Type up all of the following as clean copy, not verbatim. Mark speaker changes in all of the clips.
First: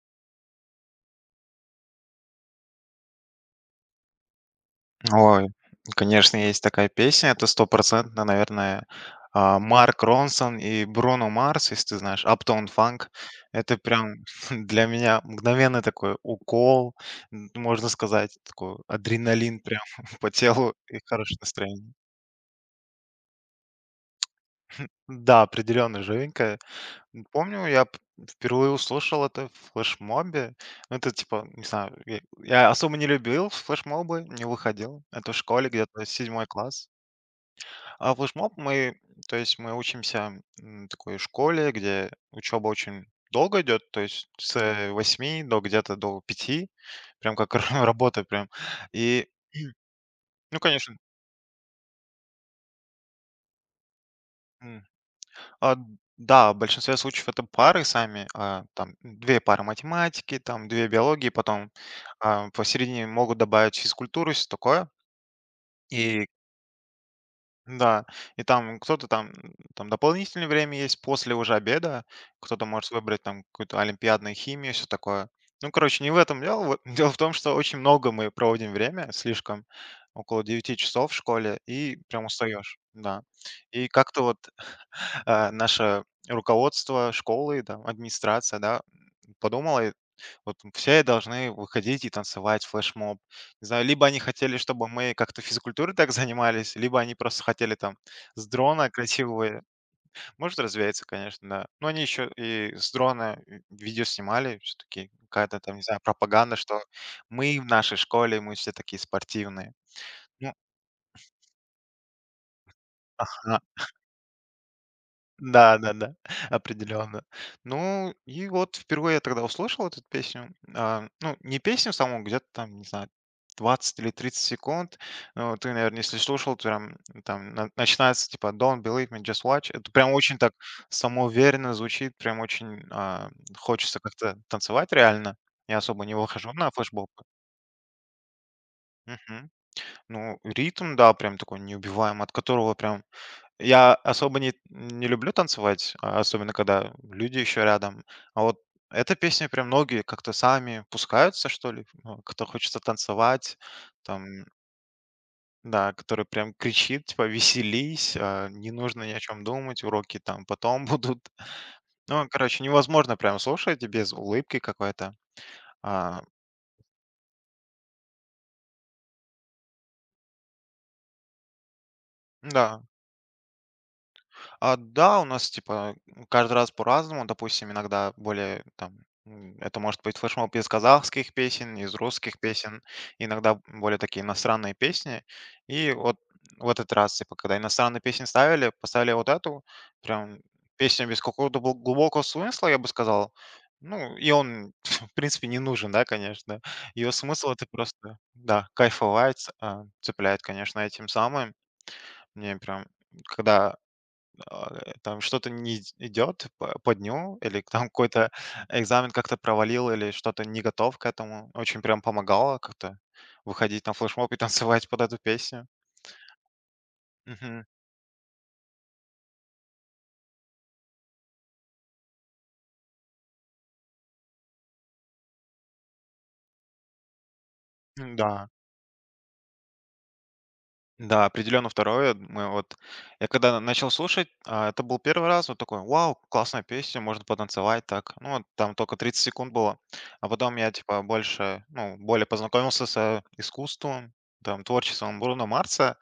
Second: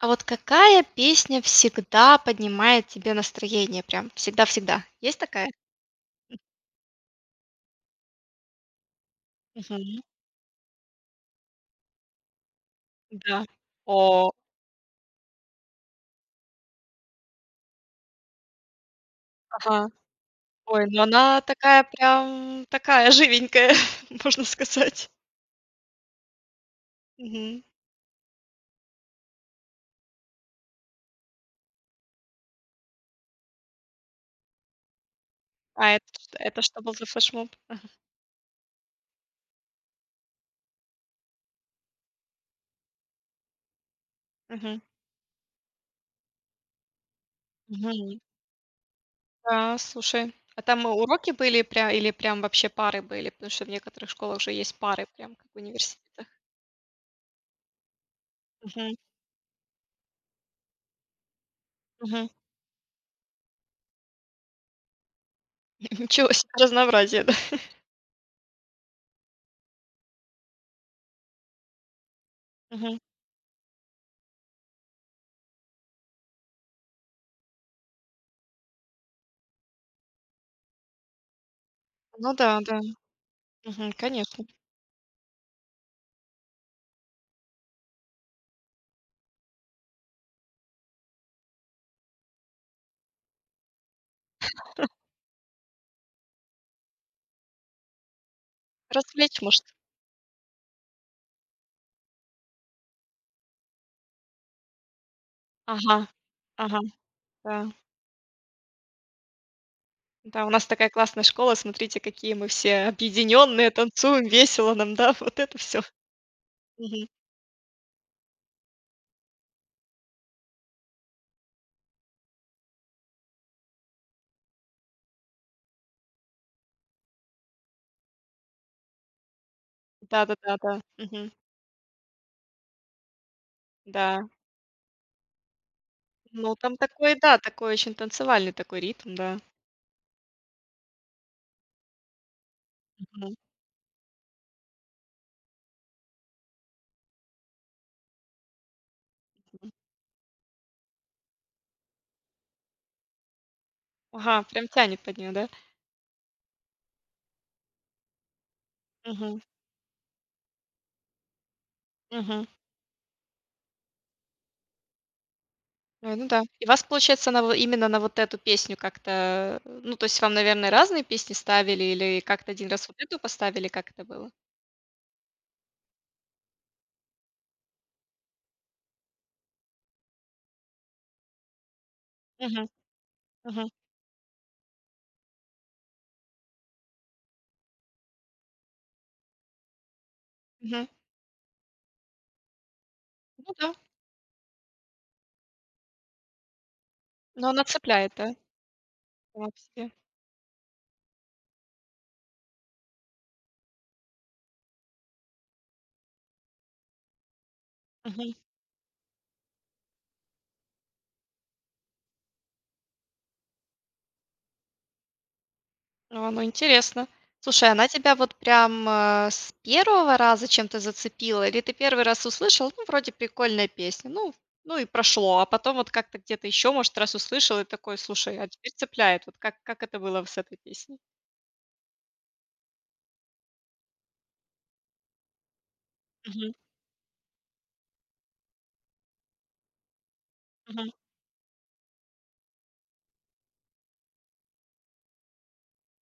Speaker 1: А вот какая песня всегда поднимает тебе настроение? Прям всегда-всегда. Есть
Speaker 2: Ой,
Speaker 1: такая?
Speaker 2: конечно, есть такая песня, это стопроцентно, наверное, Марк
Speaker 1: Мгм.
Speaker 2: Ронсон и Бруно Марс, если ты знаешь, Uptown Funk.
Speaker 1: Да.
Speaker 2: Это
Speaker 1: О,
Speaker 2: прям для меня мгновенный такой укол, можно сказать, такой адреналин прям
Speaker 1: ага.
Speaker 2: по телу
Speaker 1: Ой,
Speaker 2: и
Speaker 1: ну
Speaker 2: хорошее
Speaker 1: она такая
Speaker 2: настроение.
Speaker 1: прям, такая живенькая, можно сказать.
Speaker 2: Да, определенно живенькая.
Speaker 1: Мгм.
Speaker 2: Помню, я впервые услышал это в флешмобе. Ну, это типа, не знаю, я особо не любил флешмобы, не выходил. Это в школе
Speaker 1: А
Speaker 2: где-то
Speaker 1: это,
Speaker 2: седьмой
Speaker 1: это что
Speaker 2: класс.
Speaker 1: был за флешмоб? Ага.
Speaker 2: А флешмоб мы, То есть мы учимся такой школе, где учеба очень долго идет, то есть
Speaker 1: Мгм.
Speaker 2: с 8 до где-то до 5, прям как
Speaker 1: Мгм.
Speaker 2: работа прям. И,
Speaker 1: Да, слушай.
Speaker 2: ну,
Speaker 1: А там
Speaker 2: конечно,
Speaker 1: уроки были прям или прям вообще пары были? Потому что в некоторых школах же есть
Speaker 2: м,
Speaker 1: пары, прям как в
Speaker 2: а,
Speaker 1: университетах.
Speaker 2: да, в большинстве случаев это пары сами, там
Speaker 1: Мгм.
Speaker 2: две пары математики, там две биологии, потом
Speaker 1: Мгм.
Speaker 2: посередине могут добавить физкультуру, все такое. И
Speaker 1: Ничего себе разнообразие, да?
Speaker 2: Да, и там кто-то там, дополнительное время есть после уже обеда, кто-то может
Speaker 1: Мгм.
Speaker 2: выбрать там какую-то олимпиадную химию, все такое. Ну, короче, не в этом дело. Вот дело в том, что очень много мы проводим время, слишком, около 9 часов в школе, и прям
Speaker 1: Ну да,
Speaker 2: устаешь,
Speaker 1: да.
Speaker 2: да. И
Speaker 1: Мгм,
Speaker 2: как-то вот
Speaker 1: Конечно.
Speaker 2: наше руководство школы, там, администрация, да, подумала, и вот все должны выходить и танцевать флешмоб. Не знаю, либо они хотели, чтобы мы как-то физкультурой так занимались, либо они просто хотели там с дрона
Speaker 1: Развлечь,
Speaker 2: красивые.
Speaker 1: может.
Speaker 2: Может, развеяться, конечно, да. Но они еще и с дрона и видео снимали, все-таки какая-то там, не
Speaker 1: Ага,
Speaker 2: знаю, пропаганда, что
Speaker 1: ага,
Speaker 2: мы
Speaker 1: да.
Speaker 2: в нашей школе, мы все такие спортивные.
Speaker 1: Да, у
Speaker 2: Ну,
Speaker 1: нас такая классная школа, смотрите, какие мы все объединенные, танцуем, весело нам, да, вот это
Speaker 2: да,
Speaker 1: все.
Speaker 2: да, да,
Speaker 1: Мгм.
Speaker 2: определенно. Ну, и вот впервые я тогда услышал эту песню. Ну, не песню саму, где-то там, не знаю, 20 или 30 секунд. Ну, ты, наверное, если слушал, то прям там начинается типа Don't believe me, just watch. Это прям очень так
Speaker 1: Да-да-да, да. Да, да. Мгм.
Speaker 2: самоуверенно звучит, прям очень, хочется
Speaker 1: Да.
Speaker 2: как-то танцевать реально. Я особо не
Speaker 1: Ну,
Speaker 2: выхожу на
Speaker 1: там
Speaker 2: флешбоб.
Speaker 1: такой, да, такой очень танцевальный такой ритм, да.
Speaker 2: Мгм. Ну, ритм, да, прям такой неубиваемый, от которого прям
Speaker 1: Мгм,
Speaker 2: я особо не люблю танцевать, особенно когда люди еще рядом. А вот эта песня прям
Speaker 1: м.
Speaker 2: многие как-то сами пускаются, что ли, ну, кто хочется танцевать,
Speaker 1: Ага,
Speaker 2: там,
Speaker 1: прям тянет под неё, да?
Speaker 2: да, который прям кричит, типа, веселись, не нужно ни о
Speaker 1: Мгм,
Speaker 2: чем думать, уроки там потом будут. Ну,
Speaker 1: мгм.
Speaker 2: короче, невозможно прям слушать без улыбки какой-то.
Speaker 1: Ой,
Speaker 2: А,
Speaker 1: ну да. И вас, получается, на во именно на вот эту песню как-то, ну, то есть вам, наверное, разные песни ставили или как-то один
Speaker 2: да.
Speaker 1: раз вот эту поставили? Как это было?
Speaker 2: Да, у нас типа каждый раз по-разному. Допустим, иногда более там, это может быть флешмоб из казахских песен, из русских
Speaker 1: Мгм,
Speaker 2: песен, иногда
Speaker 1: мгм,
Speaker 2: более такие иностранные песни. И вот в этот раз, типа, когда иностранные песни ставили, поставили вот эту, прям
Speaker 1: мгм.
Speaker 2: песню без какого-то глубокого смысла, я бы сказал.
Speaker 1: Ну да.
Speaker 2: Ну, и он, в принципе, не нужен, да, конечно. Ее смысл
Speaker 1: Но она
Speaker 2: это
Speaker 1: цепляет,
Speaker 2: просто,
Speaker 1: да,
Speaker 2: да,
Speaker 1: сама
Speaker 2: кайфовать,
Speaker 1: по себе?
Speaker 2: цепляет, конечно, этим самым. Мне прям, когда там что-то не идет по дню, или там какой-то
Speaker 1: Мгм.
Speaker 2: экзамен как-то провалил, или что-то не готов к этому, очень прям помогало как-то выходить на флешмоб и танцевать под эту песню.
Speaker 1: А, ну, интересно.
Speaker 2: Мгм.
Speaker 1: Слушай, она тебя вот прям, с первого раза чем-то зацепила или ты первый раз услышал, ну, вроде прикольная песня, ну и прошло, а потом вот как-то где-то еще, может, раз услышал и такой: "Слушай, а
Speaker 2: Да.
Speaker 1: теперь цепляет". Вот как это было с этой песней?
Speaker 2: Да, определенно второе. Я когда начал слушать, это был первый раз, вот такой, вау,
Speaker 1: Мгм,
Speaker 2: классная песня, можно потанцевать так. Ну, вот там только 30 секунд было. А потом я,
Speaker 1: мгм.
Speaker 2: типа, больше, ну, более познакомился с, искусством, там, творчеством Бруно Марса.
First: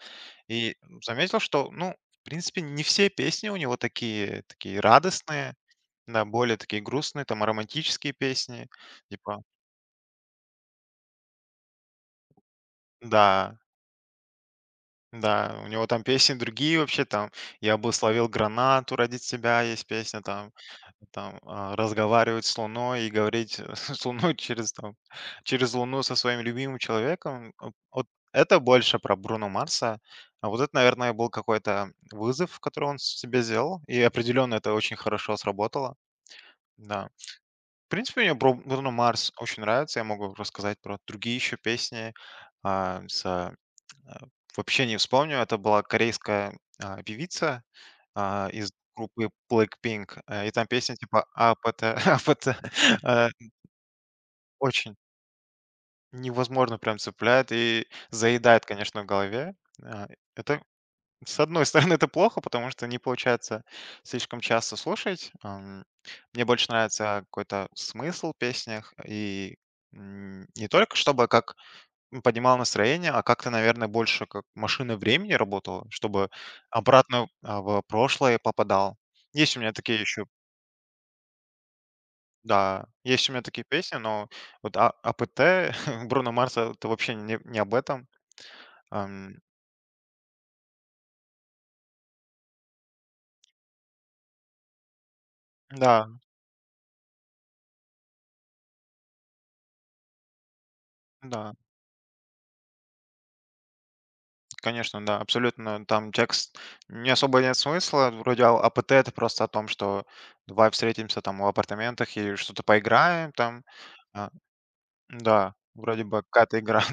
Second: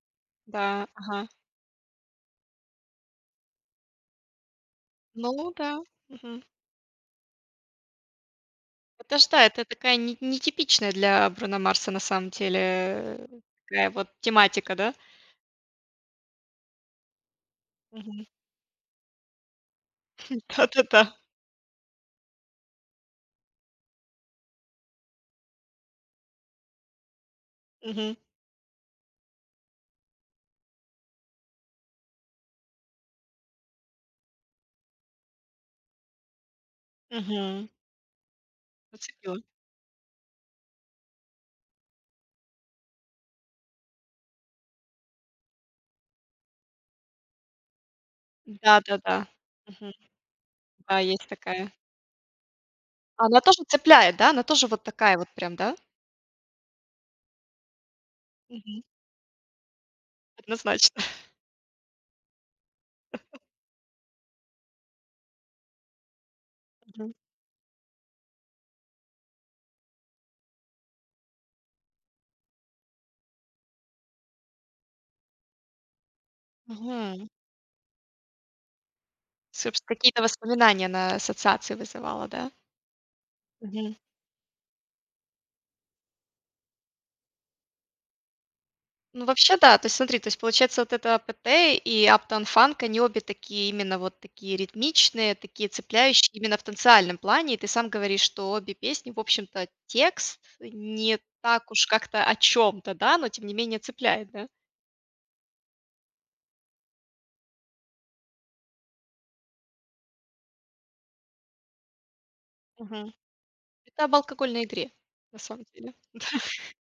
Speaker 1: Да,
Speaker 2: И
Speaker 1: ага.
Speaker 2: заметил, что, ну, в принципе, не все песни у него такие такие
Speaker 1: Ну
Speaker 2: радостные,
Speaker 1: да,
Speaker 2: да,
Speaker 1: мгм.
Speaker 2: более такие грустные, там романтические песни,
Speaker 1: Это ж,
Speaker 2: типа,
Speaker 1: да, это такая не нетипичная для Бруно Марса на самом деле,
Speaker 2: да,
Speaker 1: такая вот тематика, да?
Speaker 2: да, у него там песни другие вообще, там «Я
Speaker 1: Мгм.
Speaker 2: благословил гранату ради тебя» есть песня, там.
Speaker 1: Да-да-да.
Speaker 2: Там, разговаривать с Луной и говорить с Луной через Луну со своим любимым человеком. Вот
Speaker 1: Мгм.
Speaker 2: это больше про Бруно Марса. А вот это, наверное, был какой-то вызов, который он себе сделал, и определенно это очень хорошо сработало. Да.
Speaker 1: Мгм.
Speaker 2: В принципе, мне Бруно Марс
Speaker 1: Зацепила.
Speaker 2: очень нравится. Я могу рассказать про другие еще песни. А, с Э, вообще не вспомню. Это была корейская, певица, из
Speaker 1: Да-да-да.
Speaker 2: группы
Speaker 1: Мгм.
Speaker 2: Blackpink, и там песня
Speaker 1: Да,
Speaker 2: типа
Speaker 1: есть такая.
Speaker 2: «Апата апата», э,
Speaker 1: Она тоже цепляет, да? Она тоже вот
Speaker 2: очень
Speaker 1: такая вот прям, да?
Speaker 2: невозможно прям цепляет и заедает,
Speaker 1: Мгм.
Speaker 2: конечно, в голове. А, это,
Speaker 1: Однозначно.
Speaker 2: с одной стороны, это плохо, потому что не получается слишком часто слушать. Мне больше
Speaker 1: Мгм.
Speaker 2: нравится какой-то смысл в песнях, и, не только чтобы как, поднимала настроение, а как-то, наверное, больше как машина времени работала, чтобы обратно,
Speaker 1: Мгм.
Speaker 2: в прошлое попадал. Есть у меня
Speaker 1: Собс
Speaker 2: такие
Speaker 1: Какие-то
Speaker 2: еще
Speaker 1: воспоминания на ассоциации вызывала, да?
Speaker 2: Да, есть у меня такие
Speaker 1: Мгм.
Speaker 2: песни, но вот АПТ Бруно Марса — это вообще не об этом.
Speaker 1: Ну,
Speaker 2: Ам,
Speaker 1: вообще, да. То есть смотри, то есть получается, вот это АПТ и Uptown Funk, они обе такие, именно вот такие ритмичные, такие
Speaker 2: да,
Speaker 1: цепляющие именно в танциальном плане. И ты сам говоришь, что обе песни, в общем-то, текст не
Speaker 2: да,
Speaker 1: так уж как-то о чем то да, но тем не менее цепляет, да?
Speaker 2: конечно, да, абсолютно. Там текст не особо, нет смысла. Вроде АПТ — это просто о том, что давай встретимся там в апартаментах и что-то
Speaker 1: Мгм.
Speaker 2: поиграем там.
Speaker 1: Это об
Speaker 2: А,
Speaker 1: алкогольной игре, на
Speaker 2: да,
Speaker 1: самом деле.
Speaker 2: вроде бы какая-то игра.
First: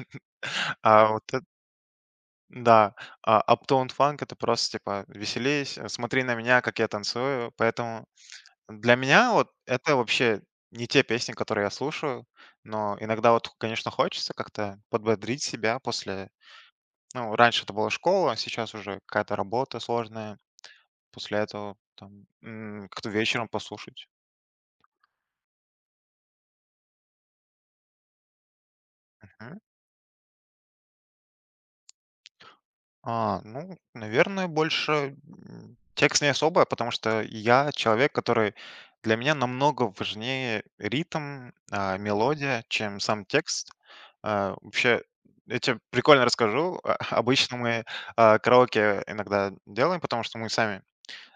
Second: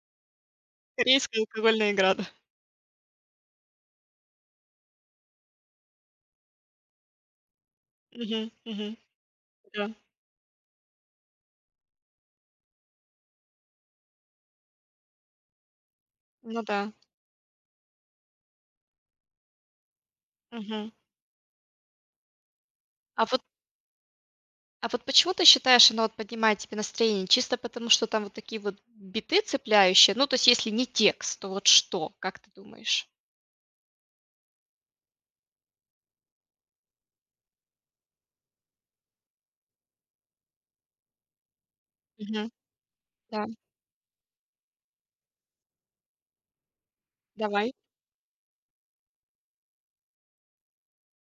Speaker 2: А вот
Speaker 1: Корейская алкогольная игра, да.
Speaker 2: Да, а uptown funk — это просто типа «веселись, смотри на меня, как я танцую». Поэтому
Speaker 1: Мгм,
Speaker 2: для
Speaker 1: мгм.
Speaker 2: меня вот
Speaker 1: Да.
Speaker 2: это вообще не те песни, которые я слушаю, но иногда вот, конечно, хочется как-то подбодрить себя после.
Speaker 1: Ну да.
Speaker 2: Ну, раньше это была школа, сейчас уже какая-то работа сложная,
Speaker 1: Мгм.
Speaker 2: после этого там, как-то
Speaker 1: А вот
Speaker 2: вечером послушать.
Speaker 1: а вот почему ты считаешь, она вот поднимает тебе настроение? Чисто потому, что там вот такие вот биты цепляющие? Ну, то есть, если не текст, то вот что? Как ты думаешь?
Speaker 2: Ну, наверное, больше, текст не особо, потому что я человек, который, для меня намного важнее ритм,
Speaker 1: Мгм.
Speaker 2: мелодия, чем сам
Speaker 1: Да,
Speaker 2: текст. Вообще, я тебе прикольно расскажу. Обычно
Speaker 1: давай.
Speaker 2: мы, караоке иногда делаем, потому что мы сами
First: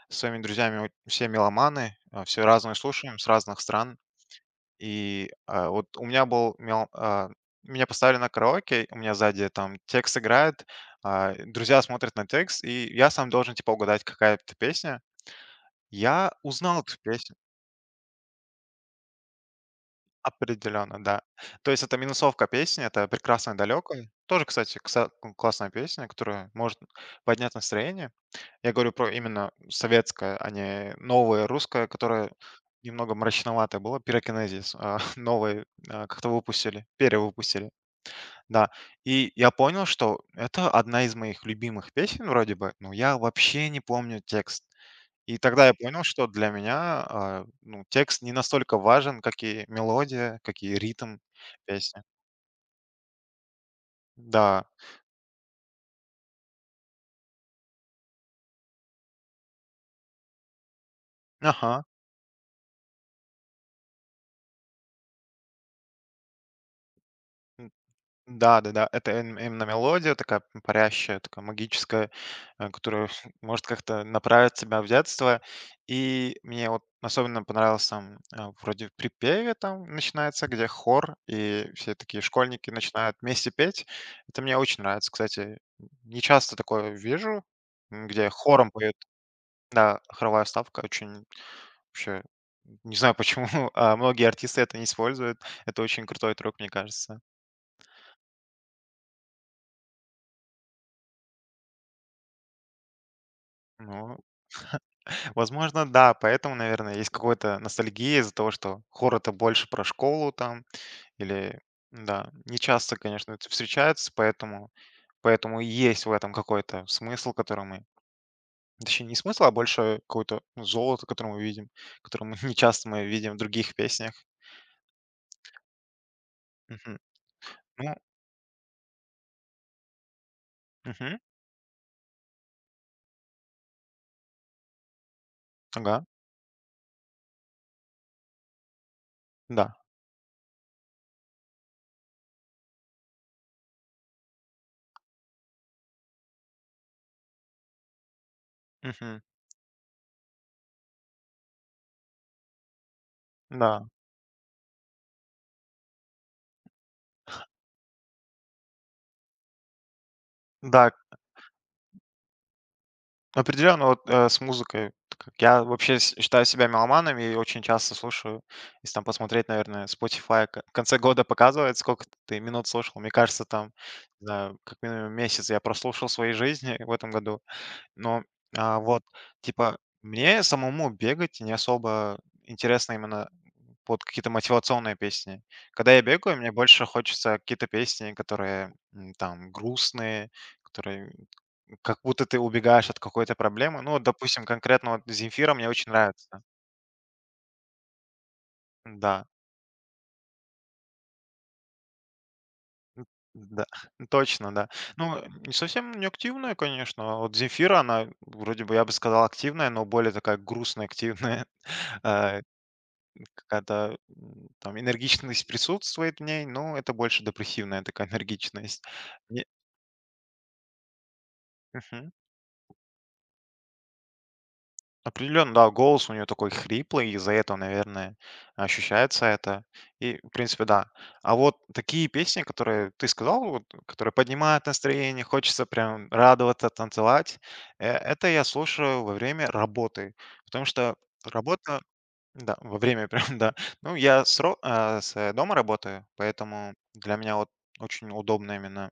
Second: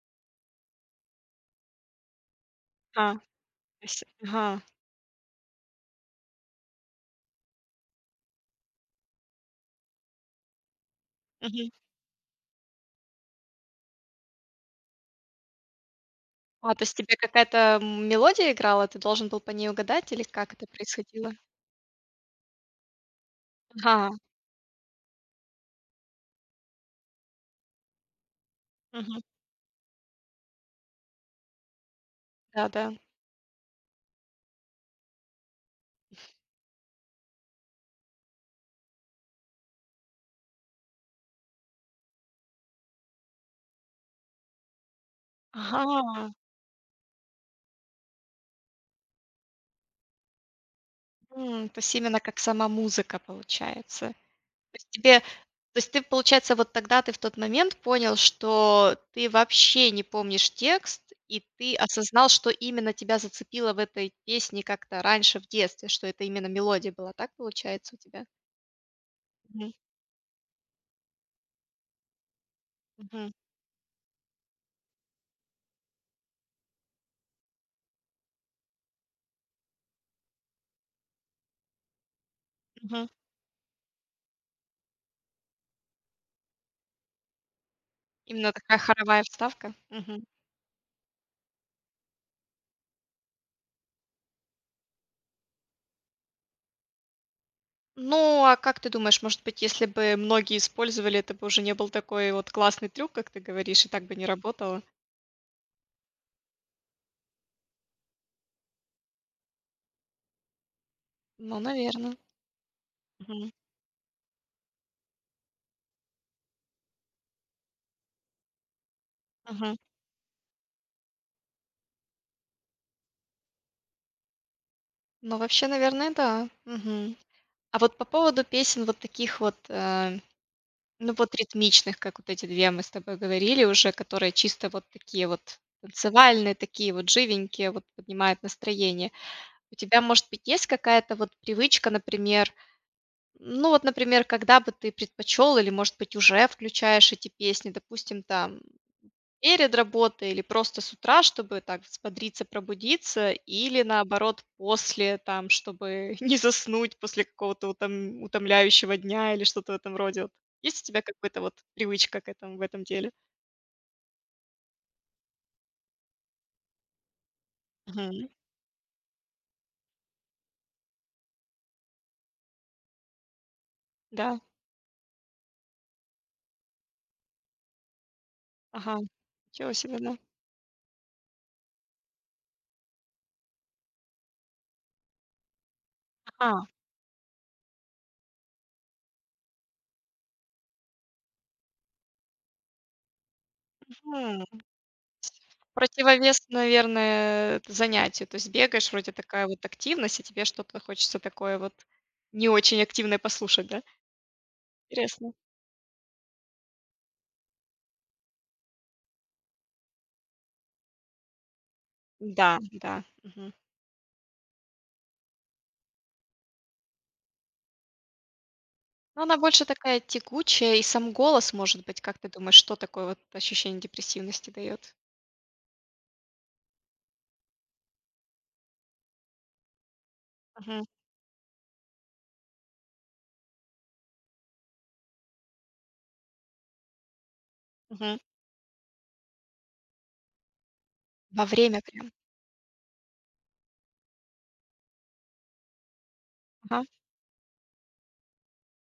Speaker 2: с своими друзьями все меломаны, все разное
Speaker 1: А,
Speaker 2: слушаем
Speaker 1: то
Speaker 2: с разных стран.
Speaker 1: есть. Ага.
Speaker 2: И, вот у меня был мел а, меня поставили на караоке, у меня сзади там текст играет,
Speaker 1: Мгм.
Speaker 2: друзья смотрят на текст, и я сам должен, типа, угадать, какая это песня. Я
Speaker 1: А,
Speaker 2: узнал
Speaker 1: то
Speaker 2: эту
Speaker 1: есть тебе
Speaker 2: песню.
Speaker 1: какая-то, мелодия играла, ты должен был по ней угадать или как это
Speaker 2: Определенно, да.
Speaker 1: происходило?
Speaker 2: То есть это минусовка песни, это «Прекрасное далеко».
Speaker 1: Ага.
Speaker 2: Тоже, кстати, кса классная песня, которая может поднять настроение. Я говорю про
Speaker 1: Мгм.
Speaker 2: именно советское, а не новое русское, которое
Speaker 1: Да-да.
Speaker 2: немного мрачноватое было. «Пирокинезис», как-то выпустили, перевыпустили. Да, и я понял, что это одна из моих любимых песен вроде бы, но я вообще не помню текст. И тогда я понял,
Speaker 1: Ага.
Speaker 2: что для меня, ну, текст не настолько важен, как и мелодия, как и ритм
Speaker 1: То есть
Speaker 2: песни.
Speaker 1: именно как сама музыка получается. То
Speaker 2: Да,
Speaker 1: есть тебе То есть ты, получается, вот тогда ты в тот момент понял, что ты вообще не помнишь текст, и ты
Speaker 2: ага.
Speaker 1: осознал, что именно тебя зацепило в этой песне как-то раньше в детстве, что это именно мелодия была, так получается у тебя?
Speaker 2: Да-да-да, это им именно
Speaker 1: Мгм,
Speaker 2: мелодия такая п парящая, такая магическая, которая
Speaker 1: мгм,
Speaker 2: может как-то направить тебя в детство. И мне вот особенно понравился там, вроде в припеве там начинается, где хор, и все такие школьники
Speaker 1: мгм.
Speaker 2: начинают вместе петь. Это мне очень нравится, кстати. Не часто такое вижу, где
Speaker 1: Именно
Speaker 2: хором
Speaker 1: такая
Speaker 2: поет.
Speaker 1: хоровая вставка?
Speaker 2: Да,
Speaker 1: Мгм.
Speaker 2: хоровая ставка, очень, вообще, не знаю почему, а многие артисты это не используют. Это очень крутой трюк, мне кажется.
Speaker 1: Ну, а как ты думаешь, может быть, если бы многие использовали, это бы уже не был такой вот классный трюк, как ты говоришь, и так бы
Speaker 2: Ну,
Speaker 1: не работало?
Speaker 2: возможно, да, поэтому, наверное, есть какая-то ностальгия из-за того, что хор это больше про школу там или
Speaker 1: Ну, наверное
Speaker 2: да, не часто, конечно, это встречается, поэтому, и есть в этом какой-то смысл, точнее, не смысл, а больше какое-то, ну, золото, которое мы видим, которое мы не часто мы видим в других песнях.
Speaker 1: Ну, вообще, наверное, да.
Speaker 2: Мгм.
Speaker 1: Мгм. А
Speaker 2: Ну,
Speaker 1: вот по поводу песен вот таких вот, ну,
Speaker 2: мгм.
Speaker 1: вот ритмичных, как вот эти 2, мы с тобой говорили уже, которые чисто вот такие вот
Speaker 2: Ага,
Speaker 1: танцевальные, такие вот живенькие, вот поднимают настроение.
Speaker 2: да.
Speaker 1: У тебя, может быть, есть какая-то вот привычка, например, ну, вот, например, когда бы ты предпочел или, может быть, уже включаешь эти песни, допустим, там,
Speaker 2: Мгм.
Speaker 1: перед работой или просто с утра, чтобы так взбодриться, пробудиться, или
Speaker 2: Да,
Speaker 1: наоборот после, там, чтобы не заснуть после какого-то утомляющего дня или что-то в этом роде вот? Есть у
Speaker 2: да,
Speaker 1: тебя какая то вот привычка к этому в этом деле?
Speaker 2: ну, определенно, вот, с музыкой. Так как я вообще с считаю себя меломаном и очень часто
Speaker 1: Мгм.
Speaker 2: слушаю. Если там посмотреть, наверное, Spotify к в конце года показывает, сколько ты минут слушал. Мне кажется, там, не
Speaker 1: Да?
Speaker 2: знаю, как минимум месяц я прослушал своей жизни в этом году. Но,
Speaker 1: Ага.
Speaker 2: вот,
Speaker 1: Ничего
Speaker 2: типа,
Speaker 1: себе, да.
Speaker 2: мне самому бегать не особо интересно именно под какие-то мотивационные песни. Когда я бегаю, мне
Speaker 1: Ага.
Speaker 2: больше хочется какие-то песни, которые, там грустные, которые как будто ты убегаешь от какой-то проблемы. Ну, вот, допустим,
Speaker 1: Мгм.
Speaker 2: конкретно вот «Земфира» мне очень нравится.
Speaker 1: Противовес, наверное, занятию. То есть бегаешь, вроде
Speaker 2: Да,
Speaker 1: такая вот активность, и тебе что-то хочется такое вот не очень
Speaker 2: м,
Speaker 1: активное
Speaker 2: да,
Speaker 1: послушать, да?
Speaker 2: точно, да. Ну,
Speaker 1: Интересно.
Speaker 2: не совсем не активная, конечно. Вот «Земфира», она вроде бы, я бы сказал, активная, но более такая грустная активная. Э,
Speaker 1: Да, да. Мгм.
Speaker 2: какая-то, там энергичность присутствует в ней, но это больше депрессивная такая энергичность.
Speaker 1: Но она
Speaker 2: Не
Speaker 1: больше такая тягучая, и сам голос, может быть,
Speaker 2: Мгм.
Speaker 1: как ты думаешь, что такое вот ощущение депрессивности дает.
Speaker 2: Определенно, да, голос у нее такой хриплый, и из-за этого, наверное, ощущается это. И, в принципе,
Speaker 1: Мгм,
Speaker 2: да. А вот такие песни, которые ты сказал, вот, которые поднимают настроение, хочется прям радоваться, танцевать,
Speaker 1: мгм.
Speaker 2: это я слушаю во время работы. Потому что
Speaker 1: Во
Speaker 2: работа,
Speaker 1: время прям.
Speaker 2: да, во время прям, да. Ну, я с, ро- а, с э, дома работаю, поэтому
Speaker 1: Ага,
Speaker 2: для меня вот очень удобно именно,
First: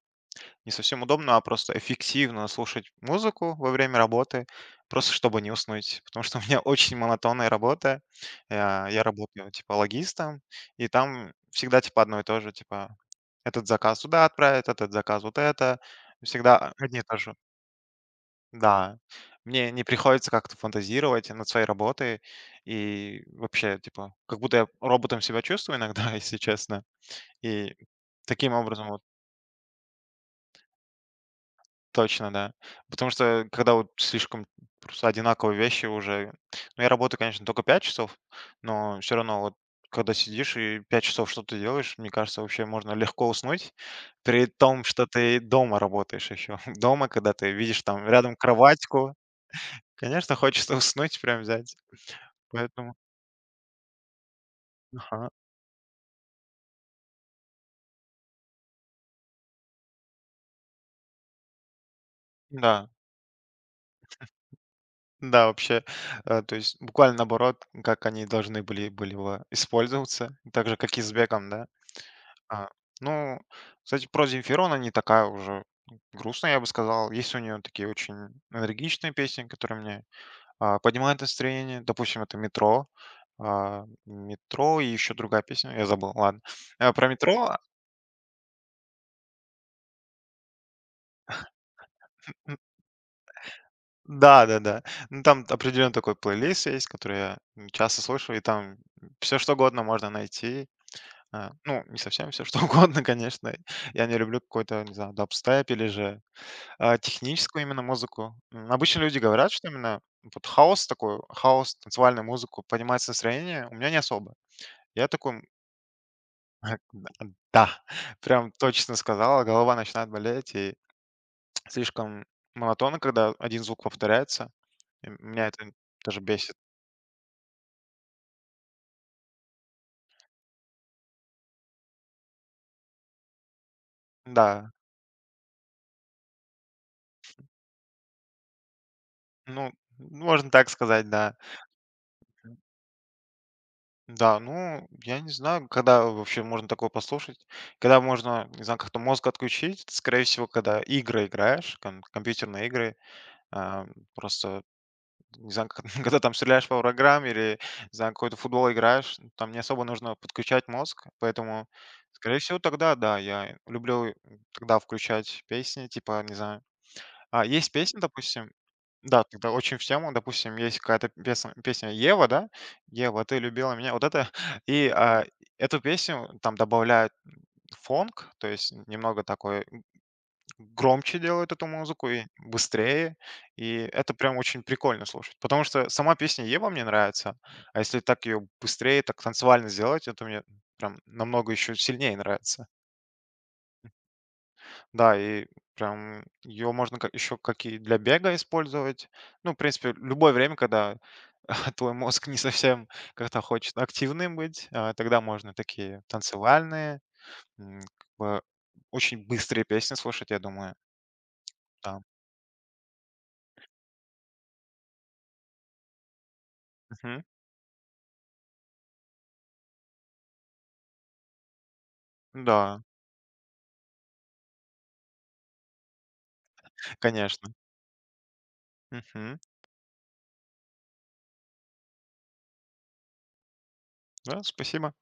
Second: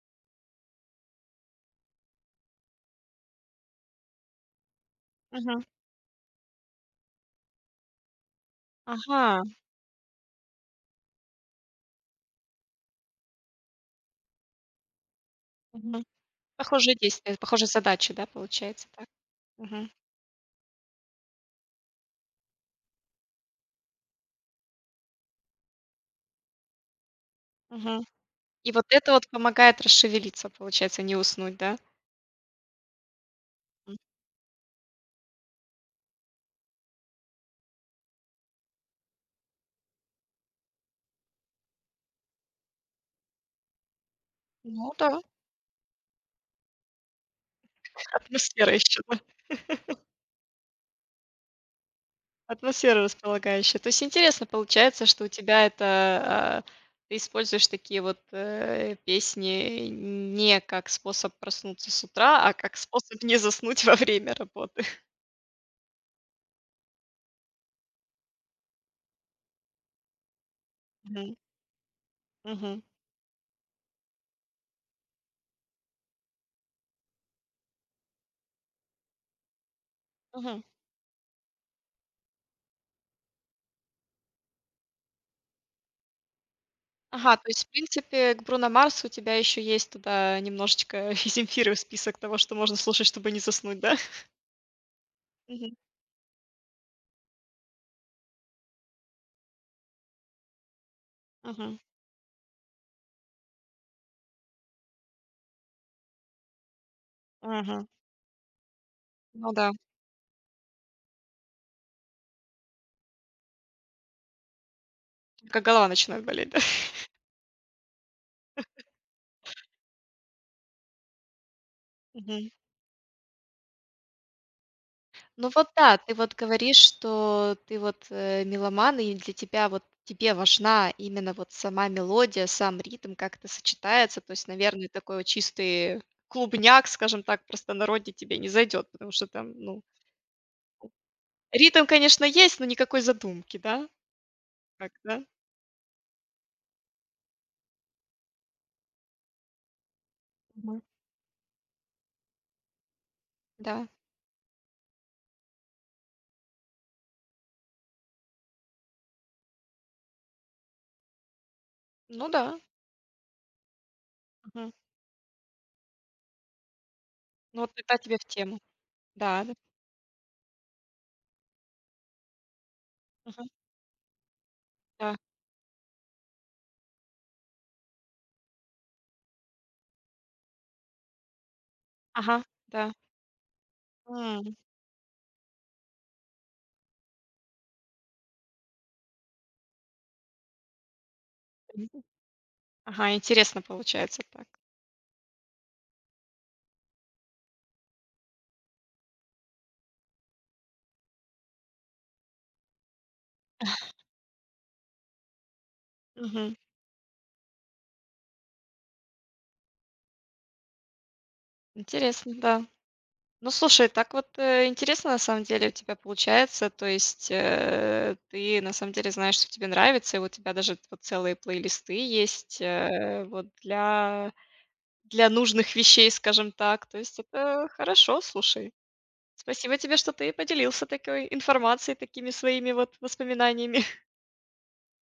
Speaker 2: не совсем удобно, а просто эффективно слушать музыку во время работы, просто чтобы не
Speaker 1: мгм,
Speaker 2: уснуть. Потому что у меня очень монотонная работа. Я
Speaker 1: ага,
Speaker 2: работаю типа логистом, и там всегда типа одно и то же, типа этот заказ туда отправить, этот заказ вот это.
Speaker 1: мгм.
Speaker 2: Всегда
Speaker 1: Похожие
Speaker 2: одни и то же.
Speaker 1: действия, похожие задачи, да, получается
Speaker 2: Да.
Speaker 1: так?
Speaker 2: Мне не
Speaker 1: Мгм,
Speaker 2: приходится как-то фантазировать над своей работой. И вообще, типа, как будто я роботом себя чувствую иногда, если честно. И
Speaker 1: мгм.
Speaker 2: таким
Speaker 1: И вот
Speaker 2: образом вот
Speaker 1: это вот помогает расшевелиться, получается, не уснуть, да?
Speaker 2: Точно, да. Потому что когда вот
Speaker 1: М.
Speaker 2: слишком просто одинаковые вещи уже ну, я работаю, конечно, только 5 часов, но все равно вот когда сидишь и 5 часов что-то делаешь, мне кажется, вообще можно легко уснуть, при том,
Speaker 1: Ну
Speaker 2: что
Speaker 1: да,
Speaker 2: ты дома работаешь еще. Дома, когда ты видишь там рядом
Speaker 1: атмосфера ещё,
Speaker 2: кроватьку,
Speaker 1: да.
Speaker 2: конечно, хочется уснуть, прям взять. Поэтому
Speaker 1: Атмосфера располагающая. То есть интересно получается, что у
Speaker 2: Ага.
Speaker 1: тебя это, а, ты используешь такие вот, песни не как способ проснуться с утра, а как
Speaker 2: Да,
Speaker 1: способ не заснуть во время работы.
Speaker 2: да, вообще, то есть буквально наоборот, как они должны были бы использоваться, так же, как и с
Speaker 1: Мгм.
Speaker 2: бегом, да. А,
Speaker 1: Мгм.
Speaker 2: ну, кстати, про Земфиру, она не такая уже грустная, я бы сказал. Есть у нее такие очень энергичные песни, которые мне,
Speaker 1: Мгм.
Speaker 2: поднимают настроение. Допустим, это «Метро». «Метро» и еще другая песня, я забыл, ладно. Про
Speaker 1: Ага, то
Speaker 2: «Метро»,
Speaker 1: есть, в принципе, к Бруно Марсу у тебя еще есть туда немножечко и Земфиры в список того, что
Speaker 2: м,
Speaker 1: можно слушать, чтобы не заснуть, да?
Speaker 2: да-да-да. Ну, там
Speaker 1: Мгм.
Speaker 2: определенный такой плейлист есть, который я часто слышу, и там все что угодно можно найти.
Speaker 1: Мгм.
Speaker 2: Ну, не совсем все что угодно, конечно. Я не люблю какой-то, не знаю, дабстеп или же техническую именно
Speaker 1: Мгм.
Speaker 2: музыку. Обычно люди говорят,
Speaker 1: Ну
Speaker 2: что
Speaker 1: да,
Speaker 2: именно вот хаос такой, хаос, танцевальную музыку поднимает настроение. У меня не особо. Я такой, м,
Speaker 1: только голова начинает болеть, да?
Speaker 2: да, прям точно сказала, голова начинает болеть, и слишком
Speaker 1: Мгм.
Speaker 2: монотонно, когда один звук повторяется. И меня
Speaker 1: Ну вот
Speaker 2: это
Speaker 1: да, ты
Speaker 2: даже
Speaker 1: вот
Speaker 2: бесит.
Speaker 1: говоришь, что ты вот, меломан, и для тебя вот тебе важна именно вот сама мелодия, сам ритм, как это сочетается. То есть,
Speaker 2: Да,
Speaker 1: наверное, такой вот чистый клубняк, скажем так, в простонародье тебе не зайдет, потому что там,
Speaker 2: ну,
Speaker 1: ну,
Speaker 2: можно так сказать, да.
Speaker 1: ритм, конечно, есть, но никакой задумки, да?
Speaker 2: Да, ну,
Speaker 1: Как,
Speaker 2: я
Speaker 1: да?
Speaker 2: не знаю, когда вообще можно такое послушать. Когда можно, не знаю, как-то мозг отключить, скорее всего, когда
Speaker 1: Мгм.
Speaker 2: игры играешь, компьютерные игры, а,
Speaker 1: Да.
Speaker 2: просто, не знаю, когда там стреляешь по врагам или, не знаю, какой-то футбол играешь, там не особо нужно подключать мозг, поэтому,
Speaker 1: Ну
Speaker 2: скорее
Speaker 1: да.
Speaker 2: всего, тогда, да, я люблю
Speaker 1: Мгм.
Speaker 2: тогда включать песни, типа, не знаю, а
Speaker 1: Ну
Speaker 2: есть
Speaker 1: вот тогда
Speaker 2: песня,
Speaker 1: тебе в
Speaker 2: допустим
Speaker 1: тему.
Speaker 2: да,
Speaker 1: Да,
Speaker 2: тогда
Speaker 1: да.
Speaker 2: очень в тему. Допустим, есть какая-то песня «Ева», да? «Ева, ты
Speaker 1: Мгм.
Speaker 2: любила меня». Вот это. И,
Speaker 1: Да.
Speaker 2: эту песню там добавляют фонк, то есть немного такой громче делают эту музыку и
Speaker 1: Ага, да.
Speaker 2: быстрее. И это прям
Speaker 1: М.
Speaker 2: очень прикольно слушать, потому что сама песня «Ева» мне нравится, а если так ее быстрее, так танцевально сделать, это мне прям намного еще сильнее нравится.
Speaker 1: Ага, интересно получается так.
Speaker 2: Да, и прям ее можно как еще как и для бега использовать. Ну, в принципе, любое время, когда твой мозг не совсем как-то хочет активным быть, тогда можно такие
Speaker 1: Мгм.
Speaker 2: танцевальные, как бы очень быстрые песни слушать, я думаю. Да,
Speaker 1: Интересно, да. Ну, слушай, так вот, интересно, на самом деле, у тебя получается. То
Speaker 2: мгм,
Speaker 1: есть, ты на самом деле знаешь, что тебе нравится, и у тебя даже вот целые плейлисты есть,
Speaker 2: да,
Speaker 1: вот для нужных вещей, скажем так. То есть
Speaker 2: конечно.
Speaker 1: это хорошо, слушай.
Speaker 2: Мгм.
Speaker 1: Спасибо тебе, что ты поделился такой информацией, такими своими вот воспоминаниями.
Speaker 2: Да, спасибо.